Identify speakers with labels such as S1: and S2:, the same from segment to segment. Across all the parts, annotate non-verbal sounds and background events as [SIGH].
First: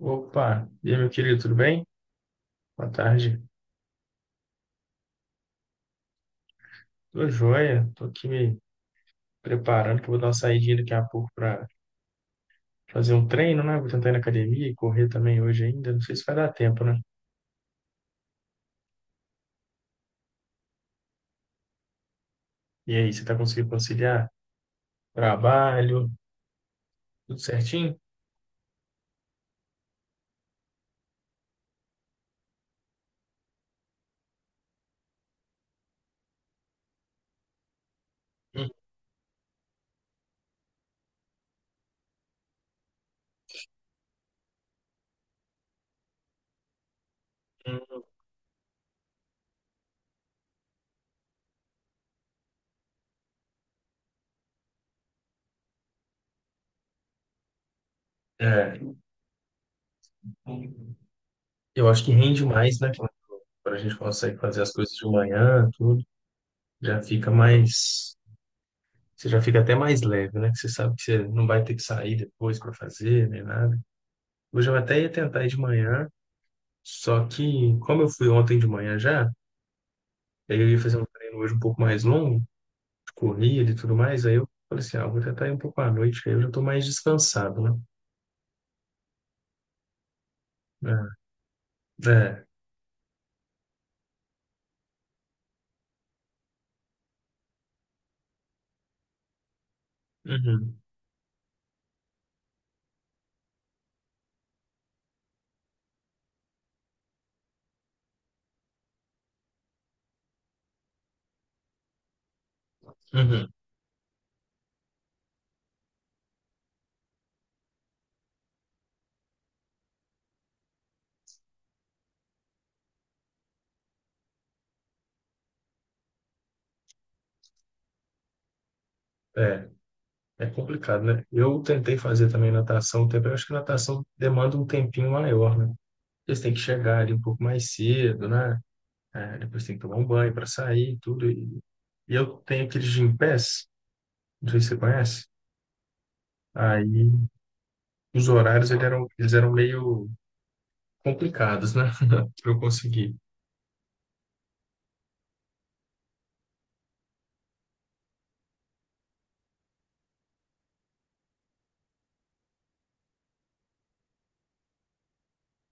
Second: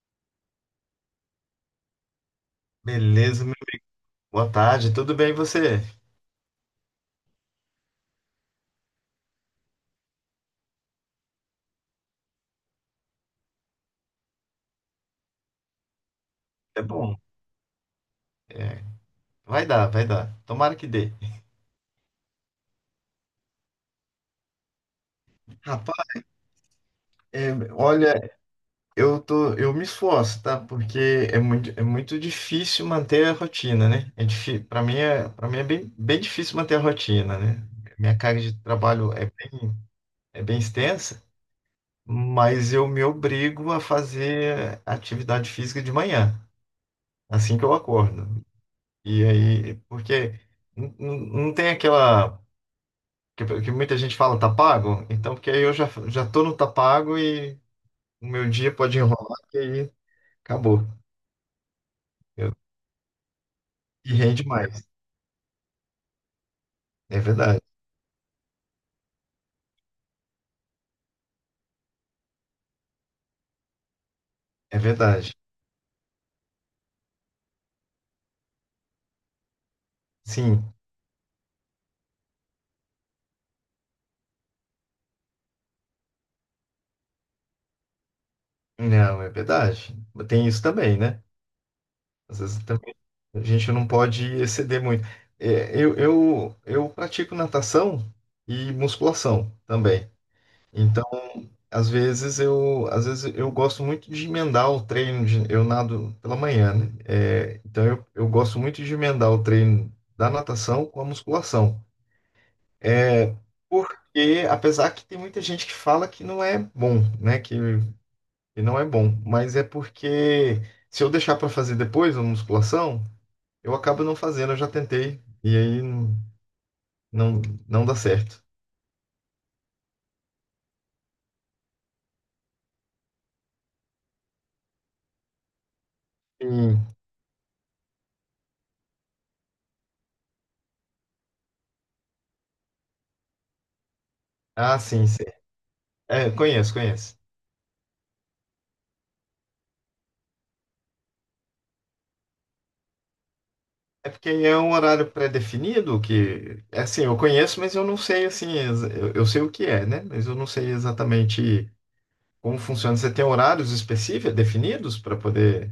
S1: Opa, e aí, meu querido, tudo bem? Boa tarde.
S2: Beleza, meu. Boa tarde, tudo bem e você?
S1: Tô joia, tô aqui me preparando, que eu vou dar uma saidinha daqui a pouco para fazer um treino, né? Vou tentar ir na academia e correr também hoje ainda. Não sei se vai dar
S2: É
S1: tempo, né?
S2: bom, é, vai dar, vai dar. Tomara que dê.
S1: E aí, você tá conseguindo conciliar trabalho,
S2: Rapaz,
S1: tudo certinho?
S2: olha, eu me esforço, tá? Porque é muito difícil manter a rotina, né? É difícil, para mim é bem, bem difícil manter a rotina, né? Minha carga de trabalho é bem extensa, mas eu me obrigo a fazer atividade física de manhã, assim que eu
S1: Uhum.
S2: acordo. E aí, porque não tem aquela que muita gente fala tá pago, então porque aí eu já tô no tá pago e o meu dia
S1: É,
S2: pode enrolar e aí acabou.
S1: eu acho que rende
S2: Eu,
S1: mais, né? Quando a gente
S2: e
S1: consegue
S2: rende
S1: fazer as
S2: mais.
S1: coisas de manhã, tudo, já
S2: É
S1: fica
S2: verdade,
S1: mais. Você já fica até mais leve, né? Que você sabe que você não vai ter que sair depois para fazer, nem nada. Hoje eu
S2: é
S1: até ia
S2: verdade.
S1: tentar ir de manhã. Só que, como eu fui ontem de manhã já, aí eu
S2: Sim,
S1: ia fazer um treino hoje um pouco mais longo, de corrida e tudo mais, aí eu falei assim, ah, eu vou tentar ir um pouco à noite, que aí eu já tô mais descansado, né?
S2: não, é verdade. Tem isso também, né?
S1: É,
S2: Às
S1: é,
S2: vezes também a gente não pode exceder muito. É, eu pratico natação e musculação também.
S1: uhum,
S2: Então às vezes eu gosto muito de emendar o treino, eu nado pela manhã, né? É, então eu gosto muito de emendar o treino da natação com a musculação. É,
S1: uhum,
S2: porque apesar que tem muita gente que fala que não é bom, né? Que não é bom, mas é porque se eu deixar para fazer depois a musculação, eu acabo não fazendo, eu já tentei e aí não, não dá certo.
S1: é, é complicado, né? Eu tentei fazer também natação, um tempo, eu acho que natação demanda um tempinho maior, né? Eles têm que
S2: Sim.
S1: chegar ali um pouco mais cedo, né? É, depois tem que tomar um banho para sair e tudo, e eu tenho aqueles Gympass, não sei se você
S2: Ah, sim, sim.
S1: conhece.
S2: É, conheço, conheço.
S1: Aí os horários eles eram meio complicados, né? [LAUGHS] Para eu conseguir.
S2: É porque é um horário pré-definido que, é assim, eu conheço, mas eu não sei, assim, eu sei o que é, né? Mas eu não sei exatamente como funciona. Você tem horários específicos, definidos para poder...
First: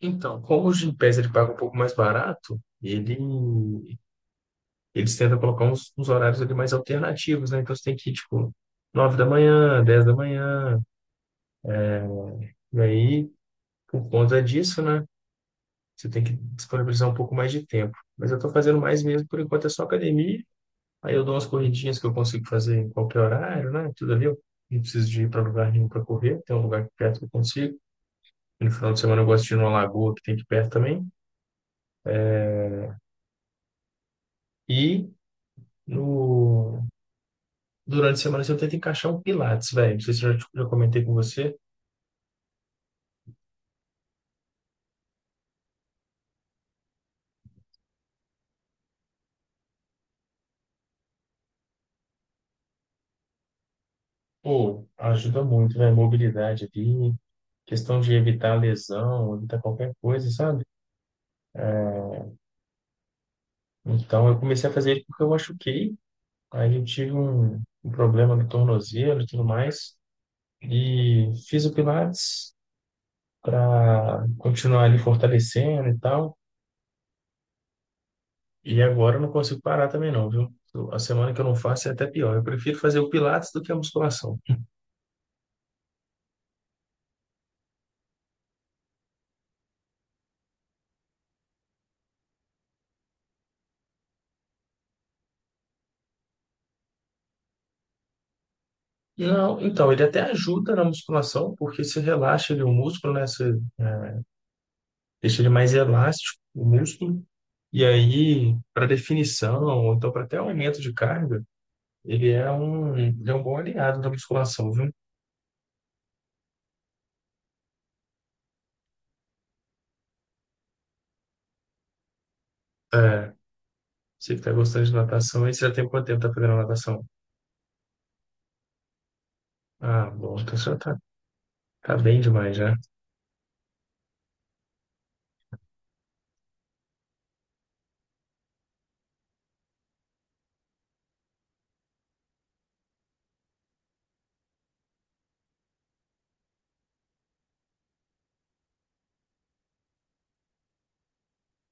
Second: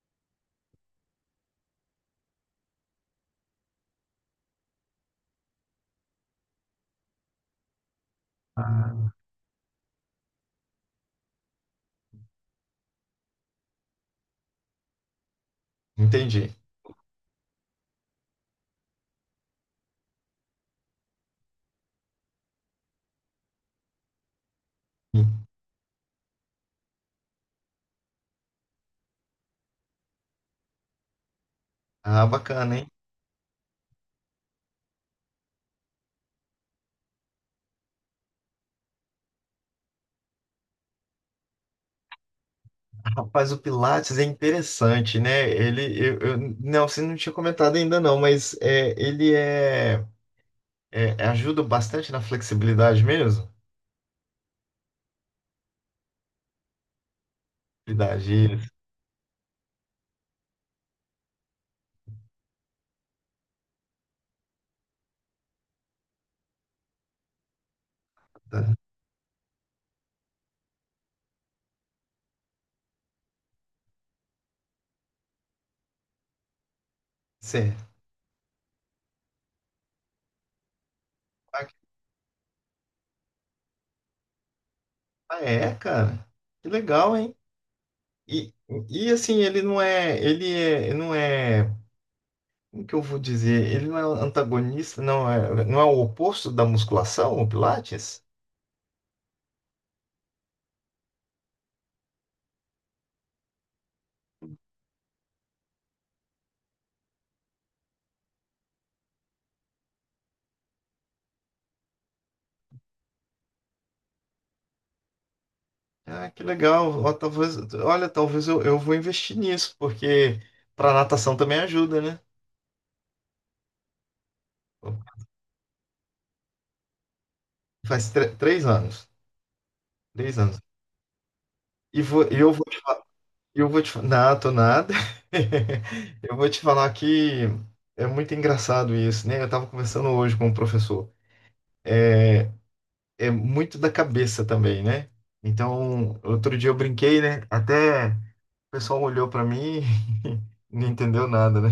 S1: Então, como o Gympass ele paga um pouco mais barato, eles tentam colocar uns, uns horários ali mais alternativos, né? Então você tem que ir, tipo,
S2: Ah,
S1: 9 da manhã, 10 da manhã, e aí, por conta disso, né? Você tem que
S2: entendi.
S1: disponibilizar um pouco mais de tempo. Mas eu tô fazendo mais mesmo, por enquanto é só academia, aí eu dou umas corridinhas que eu consigo fazer em qualquer horário, né? Tudo ali, eu não preciso de ir para lugar nenhum para correr, tem um lugar aqui perto que eu consigo. No final de semana eu gosto de ir numa lagoa que tem aqui perto também.
S2: Ah, bacana, hein?
S1: E No... Durante a semana, assim, eu tento encaixar um Pilates, velho. Não sei se eu já comentei com você.
S2: Rapaz, o Pilates é interessante, né? Não, você não tinha comentado ainda não, mas ajuda bastante na flexibilidade mesmo.
S1: Pô, ajuda muito, né? Mobilidade ali, questão de
S2: Flexibilidade,
S1: evitar
S2: isso,
S1: lesão, evitar qualquer coisa, sabe? Então, eu comecei a fazer ele porque eu machuquei. Aí eu tive um problema no
S2: tá?
S1: tornozelo e tudo mais. E fiz o Pilates para continuar ali fortalecendo e tal.
S2: Certo.
S1: E agora eu não consigo parar também não, viu? A semana que eu não faço é até pior. Eu prefiro fazer o Pilates do que a musculação.
S2: Ah, é, cara. Que legal, hein? E, e assim, ele não é, ele não é, como que eu vou dizer? Ele não é antagonista, não é, não é o oposto da musculação, o Pilates?
S1: Não, então, ele até ajuda na musculação, porque se relaxa ele, o músculo, né? Você deixa ele mais elástico, o músculo. E aí, para definição, ou então para até aumento de carga, ele é um bom aliado da musculação, viu?
S2: Ah, que legal. Ó, talvez, olha, talvez eu vou investir nisso, porque para natação também ajuda, né?
S1: É, você que tá gostando de natação, aí você já tem quanto tempo tá fazendo natação?
S2: Faz 3 anos,
S1: Ah, bom,
S2: três
S1: então
S2: anos.
S1: você já tá, tá
S2: E
S1: bem
S2: vou, e
S1: demais, né?
S2: eu vou te falar, nato nada. [LAUGHS] Eu vou te falar que é muito engraçado isso, né? Eu estava conversando hoje com um professor. É muito da cabeça também, né? Então, outro dia eu brinquei, né? Até o pessoal olhou pra mim e [LAUGHS] não entendeu nada, né?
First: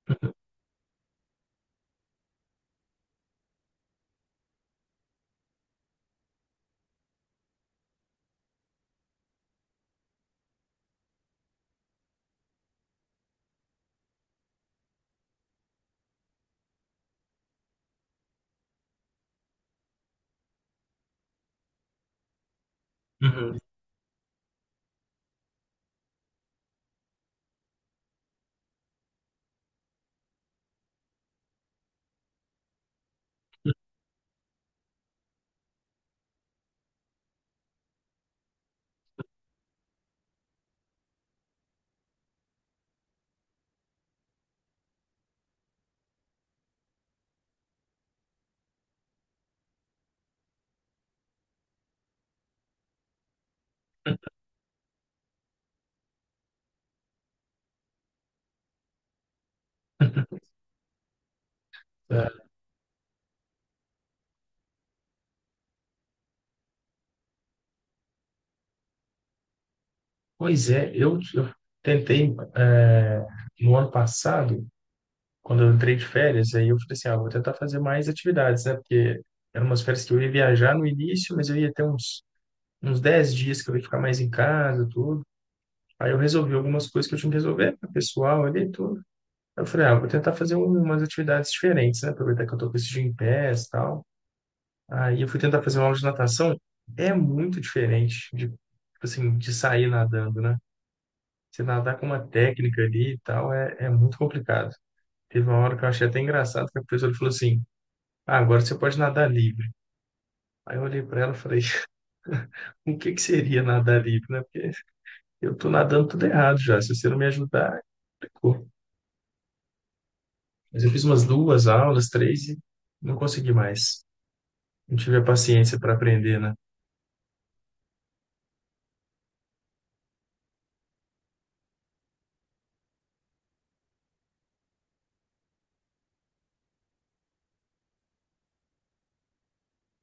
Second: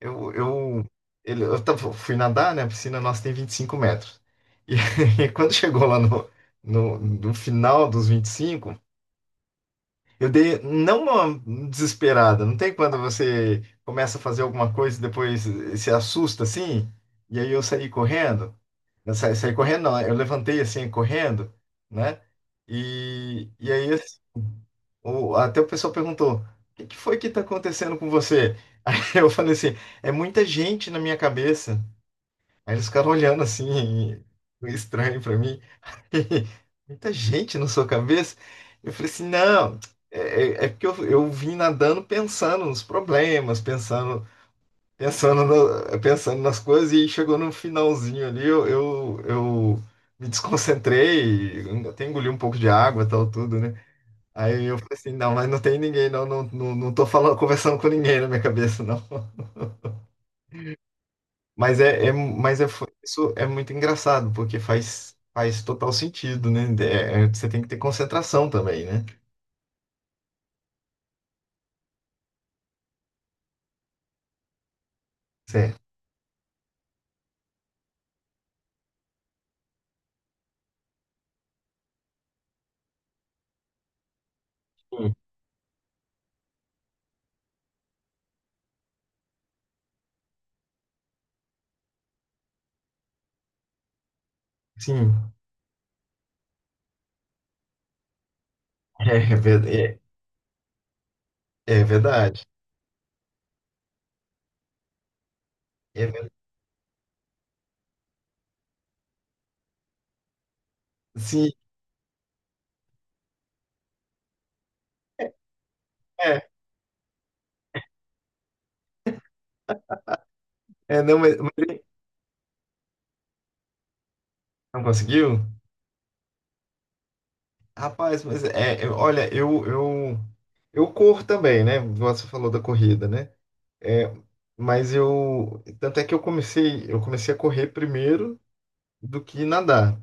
S2: Eu, ele, eu tava- fui nadar, né? A piscina nossa tem 25 metros. E, [LAUGHS] e quando chegou lá no final dos 25, eu dei não uma desesperada. Não tem quando você começa a fazer alguma coisa e depois se assusta assim? E aí eu saí correndo. Eu saí correndo, não. Eu levantei assim, correndo, né?
S1: Uhum.
S2: E aí assim, até o pessoal perguntou: o que que foi que tá acontecendo com você? [LAUGHS] Aí eu falei assim: é muita gente na minha cabeça. Aí eles ficaram olhando assim, [LAUGHS] meio estranho pra mim. [LAUGHS] Muita gente na sua cabeça? Eu falei assim: não, é, é porque eu vim nadando pensando nos problemas, pensando pensando, pensando nas coisas e chegou no finalzinho ali, eu me desconcentrei, até engoli um pouco de água e tal, tudo, né? Aí eu falei assim, não, mas não tem ninguém, não, não, não, não tô falando, conversando com ninguém na minha cabeça, não. [LAUGHS] Mas é, é-
S1: É,
S2: mas é, foi- isso é muito engraçado, porque faz total sentido, né? Você tem que ter concentração também, né?
S1: pois é, eu tentei, no ano passado, quando eu
S2: Certo.
S1: entrei de férias, aí eu falei assim, ah, vou tentar fazer mais atividades, né? Porque eram umas férias que eu ia viajar no início, mas eu ia ter uns 10 dias que eu ia ficar mais em casa,
S2: Sim,
S1: tudo. Aí eu resolvi algumas coisas que eu tinha que resolver, né, pessoal ali e tudo. Aí eu falei, ah, vou tentar fazer umas atividades diferentes, né? Aproveitar que eu tô com esse dia em pés e tal. Aí eu
S2: sim.
S1: fui tentar fazer uma aula de natação. É muito diferente de, tipo
S2: [LAUGHS] é,
S1: assim,
S2: é,
S1: de
S2: ver-
S1: sair
S2: é,
S1: nadando, né? Você
S2: é
S1: nadar com uma
S2: verdade.
S1: técnica ali e tal é muito complicado. Teve uma hora que eu achei
S2: É
S1: até
S2: ver-
S1: engraçado, que a professora falou assim, ah, agora você pode nadar livre. Aí eu olhei para ela e
S2: sim,
S1: falei, [LAUGHS] o que que seria nadar livre, né? Porque eu tô nadando tudo
S2: é,
S1: errado já. Se você não me ajudar, ficou. Mas eu fiz
S2: não,
S1: umas
S2: mas
S1: duas
S2: ele
S1: aulas, três e não consegui mais.
S2: não
S1: Não tive a
S2: conseguiu?
S1: paciência para aprender, né?
S2: Rapaz, mas olha, eu corro também, né? Você falou da corrida, né? É, mas tanto é que eu comecei a correr primeiro do que nadar.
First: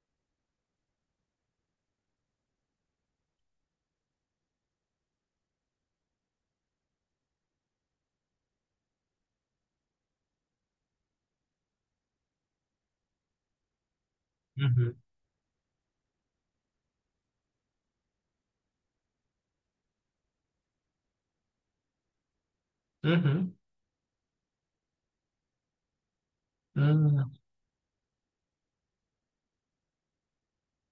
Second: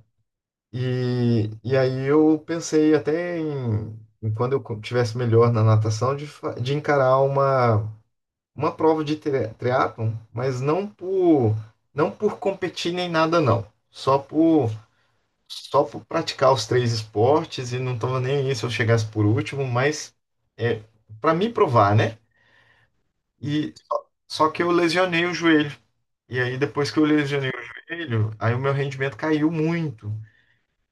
S2: E aí eu pensei até em quando eu tivesse melhor na natação, de encarar uma prova de triatlon, mas não por competir nem nada, não. Só por
S1: Uhum,
S2: só por praticar os três esportes e não estava nem aí se eu chegasse por último, mas é, para me provar, né?
S1: uhum,
S2: E só que eu lesionei o joelho. E aí depois que eu
S1: uhum.
S2: lesionei o joelho, aí o meu rendimento caiu muito.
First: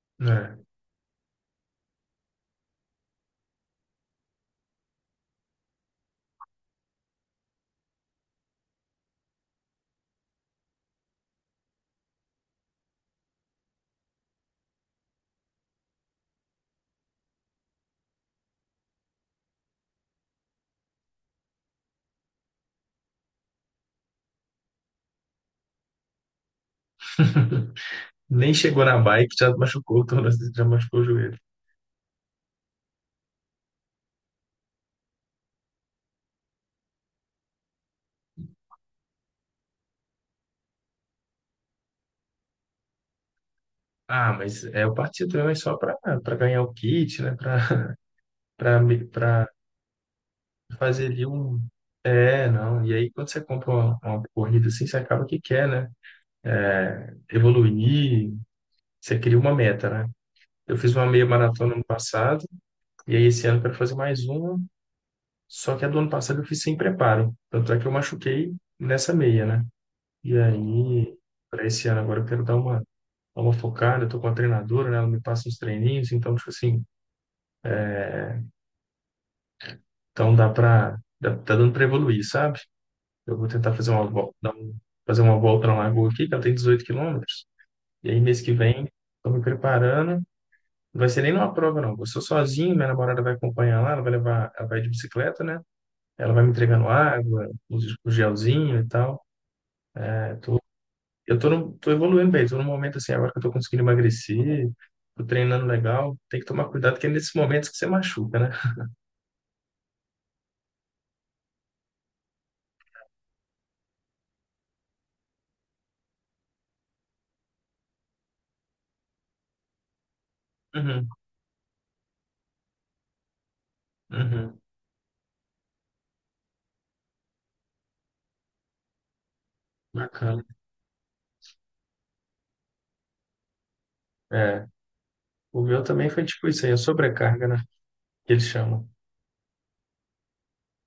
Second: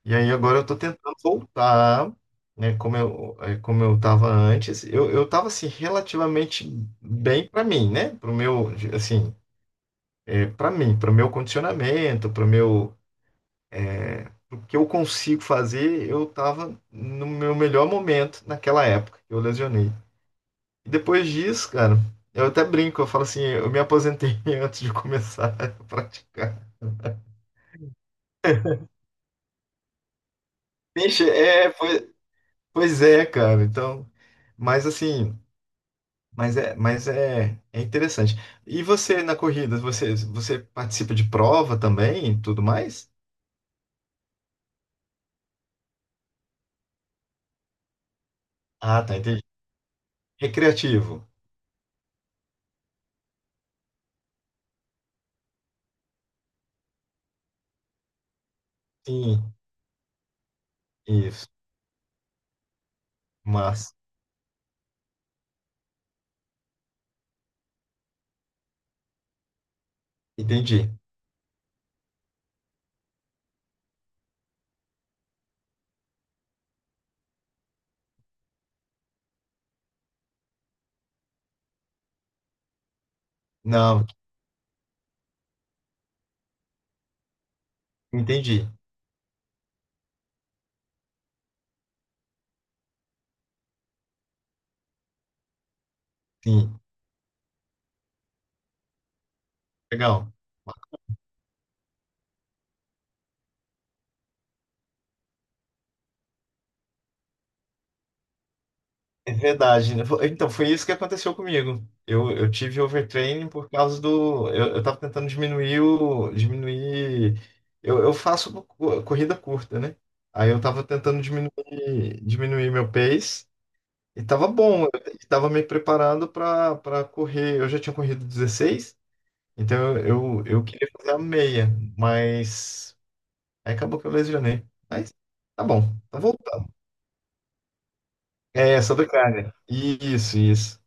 S2: E aí agora
S1: É.
S2: eu tô tentando voltar, né, como eu tava antes. Eu tava assim relativamente bem para mim, né? Pro meu, assim, para mim, para o meu condicionamento, para o meu o que eu consigo fazer, eu tava no meu melhor momento naquela época que eu lesionei. E depois disso, cara, eu até brinco, eu falo assim, eu me aposentei [LAUGHS] antes de começar a [LAUGHS] praticar.
S1: [LAUGHS] Nem chegou na bike, já machucou, o tórax, já machucou o
S2: Vixe,
S1: joelho.
S2: pois, pois é, cara. Então, mas assim, é interessante. E você na corrida, você participa de prova também, e tudo mais?
S1: Ah, mas é, eu parti do leão é só para ganhar o kit, né? Para
S2: Ah, tá, entendi.
S1: para [LAUGHS] fazer ali
S2: Recreativo.
S1: um, é, não. E aí, quando você compra uma corrida assim, você acaba que quer, né? Evoluir, você cria uma
S2: Sim,
S1: meta, né? Eu fiz uma meia
S2: isso.
S1: maratona ano passado, e aí esse ano eu quero
S2: Mas
S1: fazer mais uma, só que a do ano passado eu fiz sem preparo. Tanto é que eu machuquei nessa meia, né? E
S2: entendi.
S1: aí, para esse ano agora eu quero dar uma focada, eu tô com a treinadora, né? Ela me passa uns treininhos, então, tipo assim, então tá dando pra evoluir, sabe? Eu vou tentar fazer
S2: Não,
S1: uma, vol- dar um- fazer uma volta na Lagoa aqui, que ela tem 18 quilômetros. E aí, mês que
S2: entendi.
S1: vem, estou me preparando. Não vai ser nem numa prova, não. Eu sou sozinho, minha namorada vai acompanhar lá, ela vai levar, ela vai de bicicleta, né? Ela vai me
S2: Sim.
S1: entregando água, o gelzinho e tal.
S2: Legal.
S1: É, tô, eu tô, tô evoluindo bem, tô num momento assim, agora que eu tô conseguindo emagrecer, tô treinando legal. Tem que tomar cuidado, que é nesses momentos que você machuca, né?
S2: É verdade, né? Então, foi isso que aconteceu comigo. Eu tive overtraining por causa do. Eu tava tentando diminuir o. Diminuir. Eu faço corrida curta, né? Aí eu tava
S1: Uhum,
S2: tentando diminuir, diminuir meu pace. E tava
S1: uhum,
S2: bom. Eu tava me preparando para correr. Eu já tinha corrido 16, então eu,
S1: bacana.
S2: eu, eu queria fazer a meia, mas. Aí acabou que eu
S1: É,
S2: lesionei. Mas
S1: o
S2: tá bom,
S1: meu também
S2: tá
S1: foi tipo isso
S2: voltando.
S1: aí, a sobrecarga, né? Que eles
S2: É,
S1: chamam.
S2: sobre carne. Isso,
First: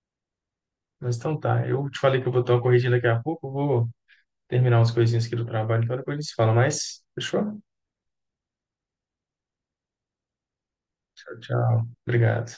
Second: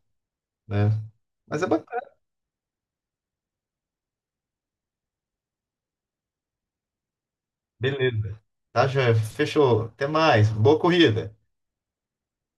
S2: né?
S1: Mas então
S2: Mas
S1: tá,
S2: é
S1: eu te
S2: bacana.
S1: falei que eu vou dar uma corridinha daqui a pouco, eu vou terminar umas coisinhas aqui do trabalho, então depois a gente se fala mais. Fechou?
S2: Beleza. Tá, joia? Fechou. Até mais. Boa
S1: Tchau,
S2: corrida.
S1: tchau. Obrigado.